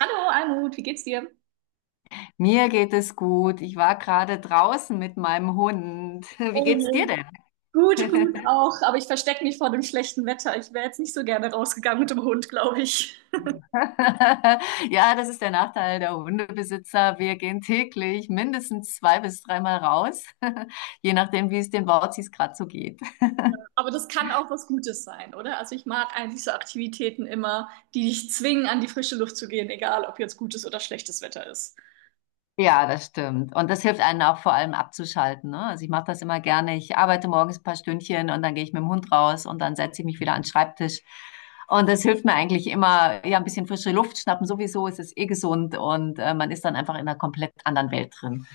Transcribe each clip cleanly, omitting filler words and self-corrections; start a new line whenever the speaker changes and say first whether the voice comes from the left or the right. right: Hallo Almut, wie geht's dir?
left: Mir geht es gut. Ich war gerade draußen mit meinem Hund. Wie
right: Oh
left: geht's dir
right: je.
left: denn?
right: Gut, gut auch, aber ich verstecke mich vor dem schlechten Wetter. Ich wäre jetzt nicht so gerne rausgegangen mit dem Hund, glaube ich.
left: Ja, das ist der Nachteil der Hundebesitzer. Wir gehen täglich mindestens zwei bis dreimal raus, je nachdem, wie es den Wauzis gerade so geht.
right: Aber das kann auch was Gutes sein, oder? Also ich mag eigentlich so Aktivitäten immer, die dich zwingen, an die frische Luft zu gehen, egal ob jetzt gutes oder schlechtes Wetter ist.
left: Ja, das stimmt. Und das hilft einem auch vor allem abzuschalten. Ne? Also ich mache das immer gerne. Ich arbeite morgens ein paar Stündchen und dann gehe ich mit dem Hund raus und dann setze ich mich wieder an den Schreibtisch. Und das hilft mir eigentlich immer, ja, ein bisschen frische Luft schnappen. Sowieso ist es eh gesund und man ist dann einfach in einer komplett anderen Welt drin.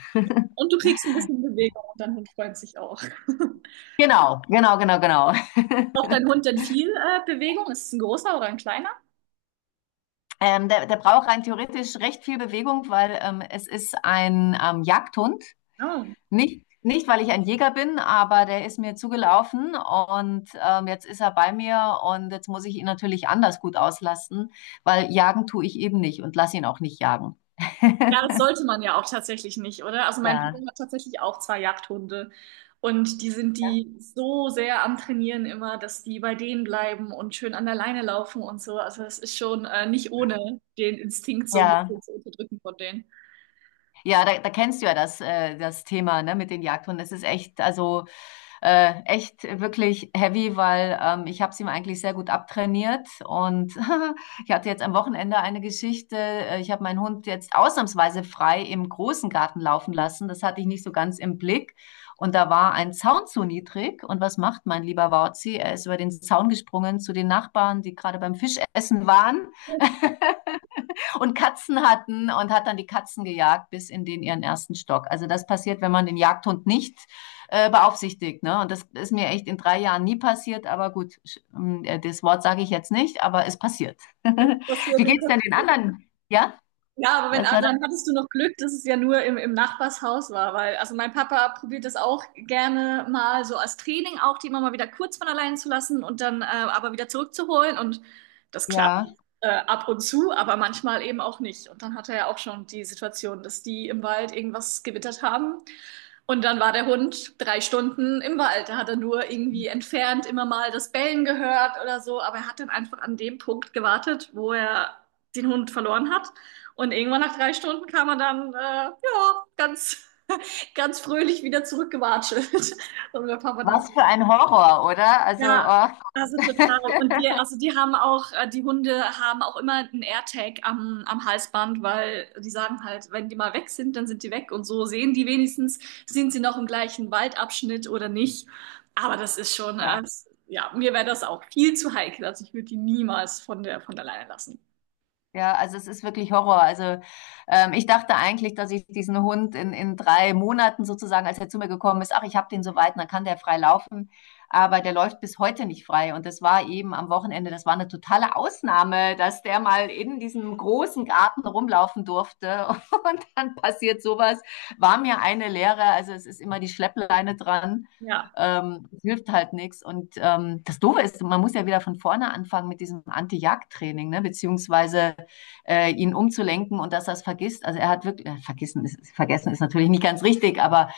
right: Und du kriegst ein bisschen Bewegung und dein Hund freut sich auch.
left: Genau, genau, genau, genau.
right: Braucht dein Hund denn viel Bewegung? Ist es ein großer oder ein kleiner?
left: Der braucht rein theoretisch recht viel Bewegung, weil es ist ein Jagdhund.
right: Ah.
left: Nicht, nicht, weil ich ein Jäger bin, aber der ist mir zugelaufen und jetzt ist er bei mir und jetzt muss ich ihn natürlich anders gut auslasten, weil jagen tue ich eben nicht und lass ihn auch nicht jagen.
right: Ja, das sollte man ja auch tatsächlich nicht, oder? Also mein Papa
left: Ja.
right: hat tatsächlich auch zwei Jagdhunde und die sind die so sehr am Trainieren immer, dass die bei denen bleiben und schön an der Leine laufen und so. Also es ist schon nicht ohne den Instinkt so ein
left: Ja.
right: bisschen zu unterdrücken von denen.
left: Ja, da kennst du ja das, das Thema, ne, mit den Jagdhunden. Das ist echt, also echt wirklich heavy, weil ich habe sie mir eigentlich sehr gut abtrainiert. Und ich hatte jetzt am Wochenende eine Geschichte. Ich habe meinen Hund jetzt ausnahmsweise frei im großen Garten laufen lassen. Das hatte ich nicht so ganz im Blick. Und da war ein Zaun zu niedrig. Und was macht mein lieber Wauzi? Er ist über den Zaun gesprungen zu den Nachbarn, die gerade beim Fischessen waren und Katzen hatten und hat dann die Katzen gejagt bis in den ihren ersten Stock. Also das passiert, wenn man den Jagdhund nicht beaufsichtigt. Ne? Und das ist mir echt in 3 Jahren nie passiert, aber gut, das Wort sage ich jetzt nicht, aber es passiert.
right: Das hier,
left: Wie
right: den
left: geht's denn den anderen? Ja?
right: Ja, aber wenn,
left: Was war
right: also
left: das?
right: dann hattest du noch Glück, dass es ja nur im Nachbarshaus war, weil, also mein Papa probiert das auch gerne mal so als Training auch, die immer mal wieder kurz von allein zu lassen und dann aber wieder zurückzuholen und das klappt
left: Ja.
right: ab und zu, aber manchmal eben auch nicht. Und dann hatte er ja auch schon die Situation, dass die im Wald irgendwas gewittert haben und dann war der Hund 3 Stunden im Wald. Da hat er nur irgendwie entfernt immer mal das Bellen gehört oder so, aber er hat dann einfach an dem Punkt gewartet, wo er den Hund verloren hat und irgendwann nach 3 Stunden kam er dann, ja, ganz, ganz fröhlich wieder zurückgewatschelt. Und mein Papa dann,
left: Was für ein Horror, oder? Also,
right: ja,
left: ach.
right: also total. Und die, also die haben auch, die Hunde haben auch immer einen AirTag am Halsband, weil die sagen halt, wenn die mal weg sind, dann sind die weg. Und so sehen die wenigstens, sind sie noch im gleichen Waldabschnitt oder nicht. Aber das ist schon,
left: Ja.
right: also, ja, mir wäre das auch viel zu heikel. Also ich würde die niemals von alleine lassen.
left: Ja, also es ist wirklich Horror. Also ich dachte eigentlich, dass ich diesen Hund in 3 Monaten sozusagen, als er zu mir gekommen ist, ach, ich habe den so weit, dann kann der frei laufen. Aber der läuft bis heute nicht frei. Und das war eben am Wochenende, das war eine totale Ausnahme, dass der mal in diesem großen Garten rumlaufen durfte. Und dann passiert sowas. War mir eine Lehre. Also es ist immer die Schleppleine dran.
right: Ja,
left: Es hilft halt nichts. Und das Doofe ist, man muss ja wieder von vorne anfangen mit diesem Anti-Jagd-Training, ne? Beziehungsweise ihn umzulenken und dass er es vergisst. Also er hat wirklich, vergessen ist natürlich nicht ganz richtig, aber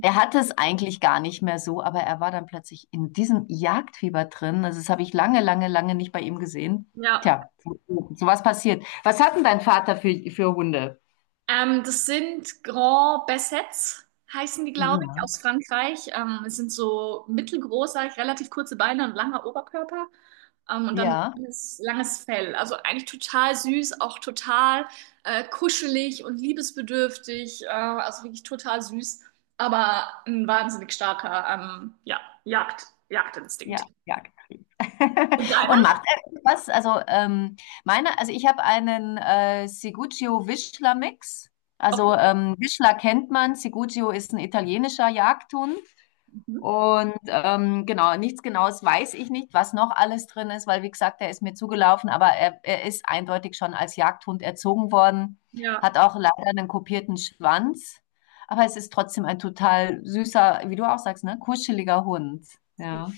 left: er hatte es eigentlich gar nicht mehr so, aber er war dann plötzlich in diesem Jagdfieber drin. Also das habe ich lange, lange, lange nicht bei ihm gesehen.
right: ja.
left: Tja, so was passiert. Was hat denn dein Vater für Hunde?
right: Das sind Grand Bassets, heißen die, glaube ich,
left: Ja.
right: aus Frankreich. Es sind so mittelgroß, sag ich, relativ kurze Beine und langer Oberkörper. Und dann so
left: Ja.
right: langes, langes Fell. Also eigentlich total süß, auch total kuschelig und liebesbedürftig. Also wirklich total süß, aber ein wahnsinnig starker ja, Jagdinstinkt.
left: Ja, Jagdtrieb.
right: Und
left: Und
right: deiner?
left: macht er irgendwas? Also, also ich habe einen Ciguccio-Wischler-Mix. Also
right: Okay.
left: Wischler kennt man, Ciguccio ist ein italienischer Jagdhund.
right: Mhm.
left: Und genau, nichts Genaues weiß ich nicht, was noch alles drin ist, weil wie gesagt, er ist mir zugelaufen, aber er ist eindeutig schon als Jagdhund erzogen worden,
right: Ja.
left: hat auch leider einen kopierten Schwanz, aber es ist trotzdem ein total süßer, wie du auch sagst, ne, kuscheliger Hund. Ja.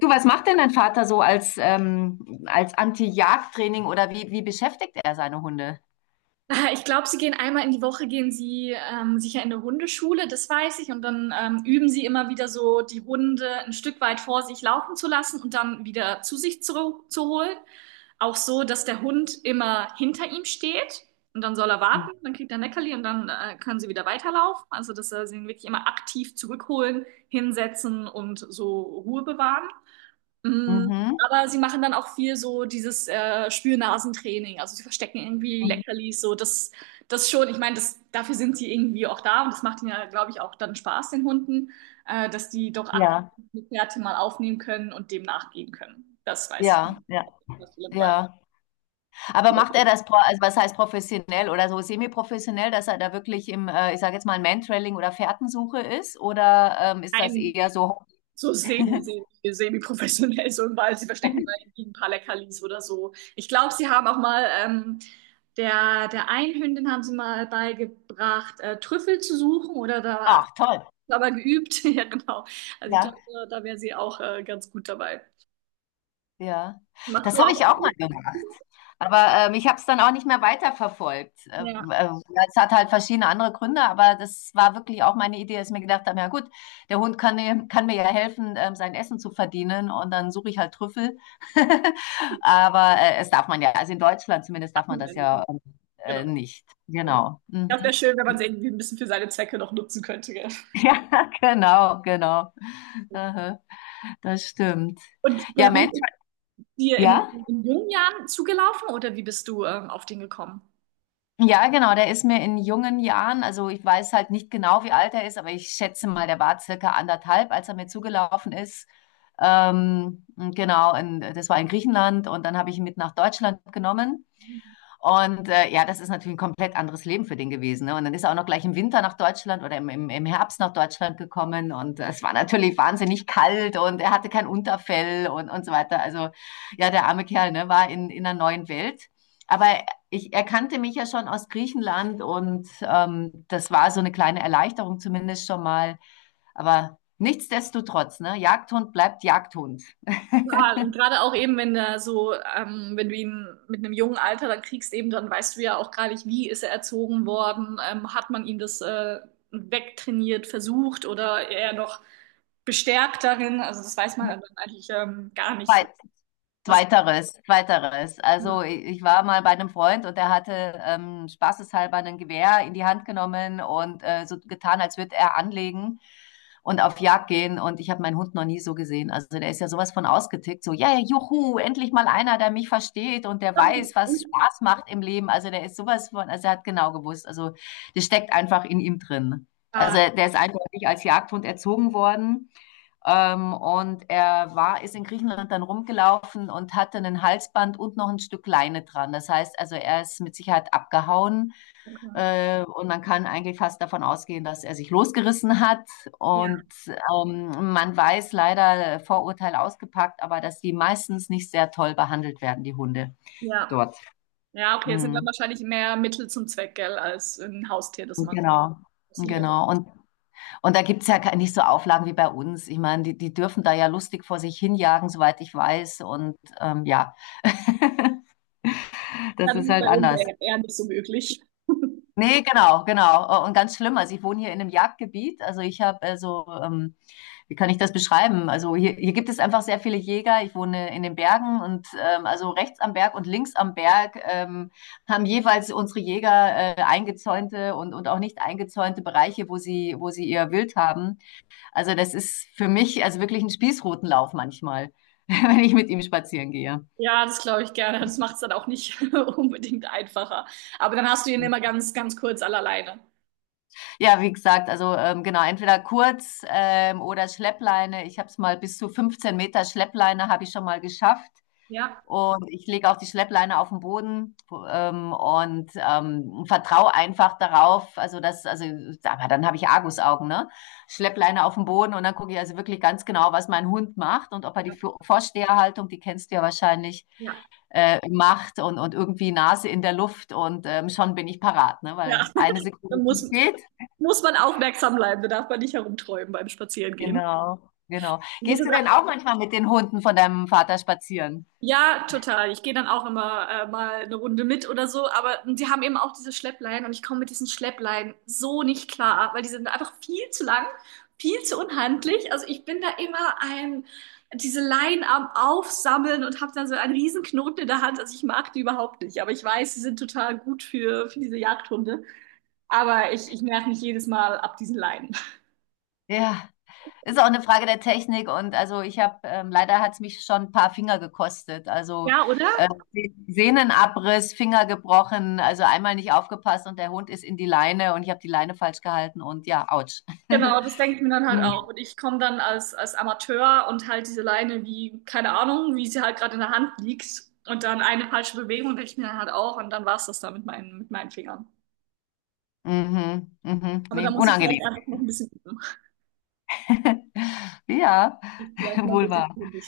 left: Du, was macht denn dein Vater so als, als Anti-Jagd-Training oder wie beschäftigt er seine Hunde?
right: Ich glaube, sie gehen einmal in die Woche, gehen sie sicher in eine Hundeschule, das weiß ich. Und dann üben sie immer wieder so, die Hunde ein Stück weit vor sich laufen zu lassen und dann wieder zu sich zu holen. Auch so, dass der Hund immer hinter ihm steht und dann soll er
left: Mhm.
right: warten, dann kriegt er ein Leckerli und dann können sie wieder weiterlaufen. Also, dass er sie wirklich immer aktiv zurückholen, hinsetzen und so Ruhe bewahren. Mm.
left: Mhm.
right: Aber sie machen dann auch viel so dieses Spürnasentraining. Also sie verstecken irgendwie Leckerlis, so das, das schon. Ich meine, das, dafür sind sie irgendwie auch da und das macht ihnen ja, glaube ich, auch dann Spaß, den Hunden, dass die doch aktiv
left: Ja,
right: die Fährte mal aufnehmen können und dem nachgehen können. Das weiß ich.
left: ja, ja,
right: Das ist im
left: ja. Aber macht er das, also was heißt professionell oder so semi-professionell, dass er da wirklich ich sage jetzt mal, Mantrailing oder Fährtensuche ist? Oder ist das
right: Ein
left: eher so,
right: So semi-professionell, so im Wald. Sie verstecken mal irgendwie ein paar Leckerlis oder so. Ich glaube, sie haben auch mal, der einen Hündin haben sie mal beigebracht, Trüffel zu suchen oder da
left: ach toll,
right: aber geübt. Ja, genau. Also ich
left: ja,
right: glaube, da, da wäre sie auch ganz gut dabei.
left: ja.
right: Machst du
left: Das habe
right: auch?
left: ich auch mal gemacht. Aber ich habe es dann auch nicht mehr weiterverfolgt. Äh,
right: Ja,
left: äh, es hat halt verschiedene andere Gründe, aber das war wirklich auch meine Idee, dass ich mir gedacht habe, ja gut, der Hund kann mir ja helfen, sein Essen zu verdienen und dann suche ich halt Trüffel. Aber es darf man ja, also in Deutschland zumindest
right: ach,
left: darf man
right: man ja
left: das
right: nicht.
left: ja
right: Genau,
left: nicht.
right: genau.
left: Genau. Mhm.
right: Das wäre schön, wenn man sie irgendwie ein bisschen für seine Zwecke noch nutzen könnte. Gell?
left: Ja, genau, genau. Aha, das stimmt.
right: Und
left: Ja,
right: der Hund
left: Mensch,
right: ist dir
left: ja.
right: in jungen Jahren zugelaufen oder wie bist du auf den gekommen?
left: Ja, genau, der ist mir in jungen Jahren, also ich weiß halt nicht genau, wie alt er ist, aber ich schätze mal, der war circa anderthalb, als er mir zugelaufen ist. Genau, das war in Griechenland und dann habe ich ihn mit nach Deutschland genommen. Und ja, das ist natürlich ein komplett anderes Leben für den gewesen. Ne? Und dann ist er auch noch gleich im Winter nach Deutschland oder im Herbst nach Deutschland gekommen. Und es war natürlich wahnsinnig kalt und er hatte kein Unterfell und so weiter. Also ja, der arme Kerl ne, war in einer neuen Welt. Aber ich erkannte mich ja schon aus Griechenland und das war so eine kleine Erleichterung zumindest schon mal. Aber nichtsdestotrotz, ne? Jagdhund bleibt Jagdhund.
right: Total. Und gerade auch eben, wenn er so, wenn du ihn mit einem jungen Alter dann kriegst, eben dann weißt du ja auch gar nicht, wie ist er erzogen worden, hat man ihm das wegtrainiert, versucht oder eher noch bestärkt darin. Also das weiß man dann eigentlich gar nicht.
left: Zeit,
right: Was
left: Zweiteres, zweiteres. Also ich war mal bei einem Freund und der hatte spaßeshalber ein Gewehr in die Hand genommen und so getan, als würde er anlegen und auf Jagd gehen. Und ich habe meinen Hund noch nie so gesehen. Also der ist ja sowas von ausgetickt. So, ja, yeah, juhu, endlich mal einer, der mich versteht und der weiß, was Spaß macht im Leben. Also der ist sowas von, also er hat genau gewusst. Also das steckt einfach in ihm drin. Also
right: ah,
left: der ist eindeutig als Jagdhund erzogen worden. Und er war, ist in Griechenland dann rumgelaufen und hatte einen Halsband und noch ein Stück Leine dran. Das heißt also, er ist mit Sicherheit abgehauen.
right: okay.
left: Und man kann eigentlich fast davon ausgehen, dass er sich losgerissen hat.
right: Ja,
left: Und man weiß leider Vorurteil ausgepackt, aber dass die meistens nicht sehr toll behandelt werden, die Hunde
right: ja.
left: dort.
right: Ja, okay, es sind dann
left: Mhm.
right: wahrscheinlich mehr Mittel zum Zweck, gell, als ein Haustier, das man
left: Genau.
right: das lieber hat.
left: Genau, und da gibt's ja nicht so Auflagen wie bei uns. Ich meine, die dürfen da ja lustig vor sich hinjagen, soweit ich weiß. Und ja,
right: Ja,
left: das
right: das
left: ist
right: ist
left: halt
right: bei uns
left: anders.
right: eher, eher nicht so möglich.
left: Nee, genau, genau. Und ganz schlimm. Also ich wohne hier in einem Jagdgebiet. Also ich habe wie kann ich das beschreiben? Also hier, hier gibt es einfach sehr viele Jäger. Ich wohne in den Bergen und also rechts am Berg und links am Berg haben jeweils unsere Jäger eingezäunte und auch nicht eingezäunte Bereiche, wo sie ihr Wild haben. Also das ist für mich also wirklich ein Spießrutenlauf manchmal, wenn ich mit ihm spazieren gehe.
right: Ja, das glaube ich gerne. Das macht es dann auch nicht unbedingt einfacher. Aber dann hast du ihn immer ganz, ganz kurz alleine.
left: Ja, wie gesagt, also genau, entweder kurz oder Schleppleine. Ich habe es mal bis zu 15 Meter Schleppleine habe ich schon mal geschafft.
right: Ja,
left: Und ich lege auch die Schleppleine auf den Boden und vertraue einfach darauf. Also das, also, aber dann habe ich Argusaugen, ne? Schleppleine auf den Boden und dann gucke ich also wirklich ganz genau, was mein Hund macht und ob er die
right: ja,
left: Vorsteherhaltung, die kennst du ja wahrscheinlich,
right: ja.
left: macht und irgendwie Nase in der Luft und schon bin ich parat, ne? Weil
right: Ja,
left: eine
right: dann
left: Sekunde zu
right: muss,
left: spät.
right: muss man aufmerksam bleiben. Da darf man nicht herumträumen beim Spazierengehen.
left: Genau, genau.
right: Man muss
left: Gehst du denn
right: jetzt
left: auch manchmal mit den Hunden von deinem Vater spazieren?
right: Ja, total. Ich gehe dann auch immer mal eine Runde mit oder so, aber die haben eben auch diese Schleppleinen und ich komme mit diesen Schleppleinen so nicht klar, weil die sind einfach viel zu lang, viel zu unhandlich. Also ich bin da immer diese Leinen am Aufsammeln und habe dann so einen riesen Knoten in der Hand. Also ich mag die überhaupt nicht, aber ich weiß, sie sind total gut für diese Jagdhunde. Aber ich nerv mich jedes Mal ab diesen Leinen.
left: Ja, ist auch eine Frage der Technik und also leider hat es mich schon ein paar Finger gekostet. Also
right: Ja, oder?
left: äh, Sehnenabriss, Finger gebrochen, also einmal nicht aufgepasst und der Hund ist in die Leine und ich habe die Leine falsch gehalten und ja, ouch.
right: Genau, das denke ich mir dann halt auch. Und ich komme dann als Amateur und halt diese Leine wie, keine Ahnung, wie sie halt gerade in der Hand liegt. Und dann eine falsche Bewegung denke ich mir dann halt auch. Und dann war es das da mit meinen Fingern.
left: Mhm, mhm,
right: Aber da
left: nee,
right: muss ich vielleicht
left: unangenehm.
right: einfach noch ein bisschen üben.
left: Ja,
right: Ich vielleicht mal
left: wohl
right: bitte
left: wahr.
right: die Hände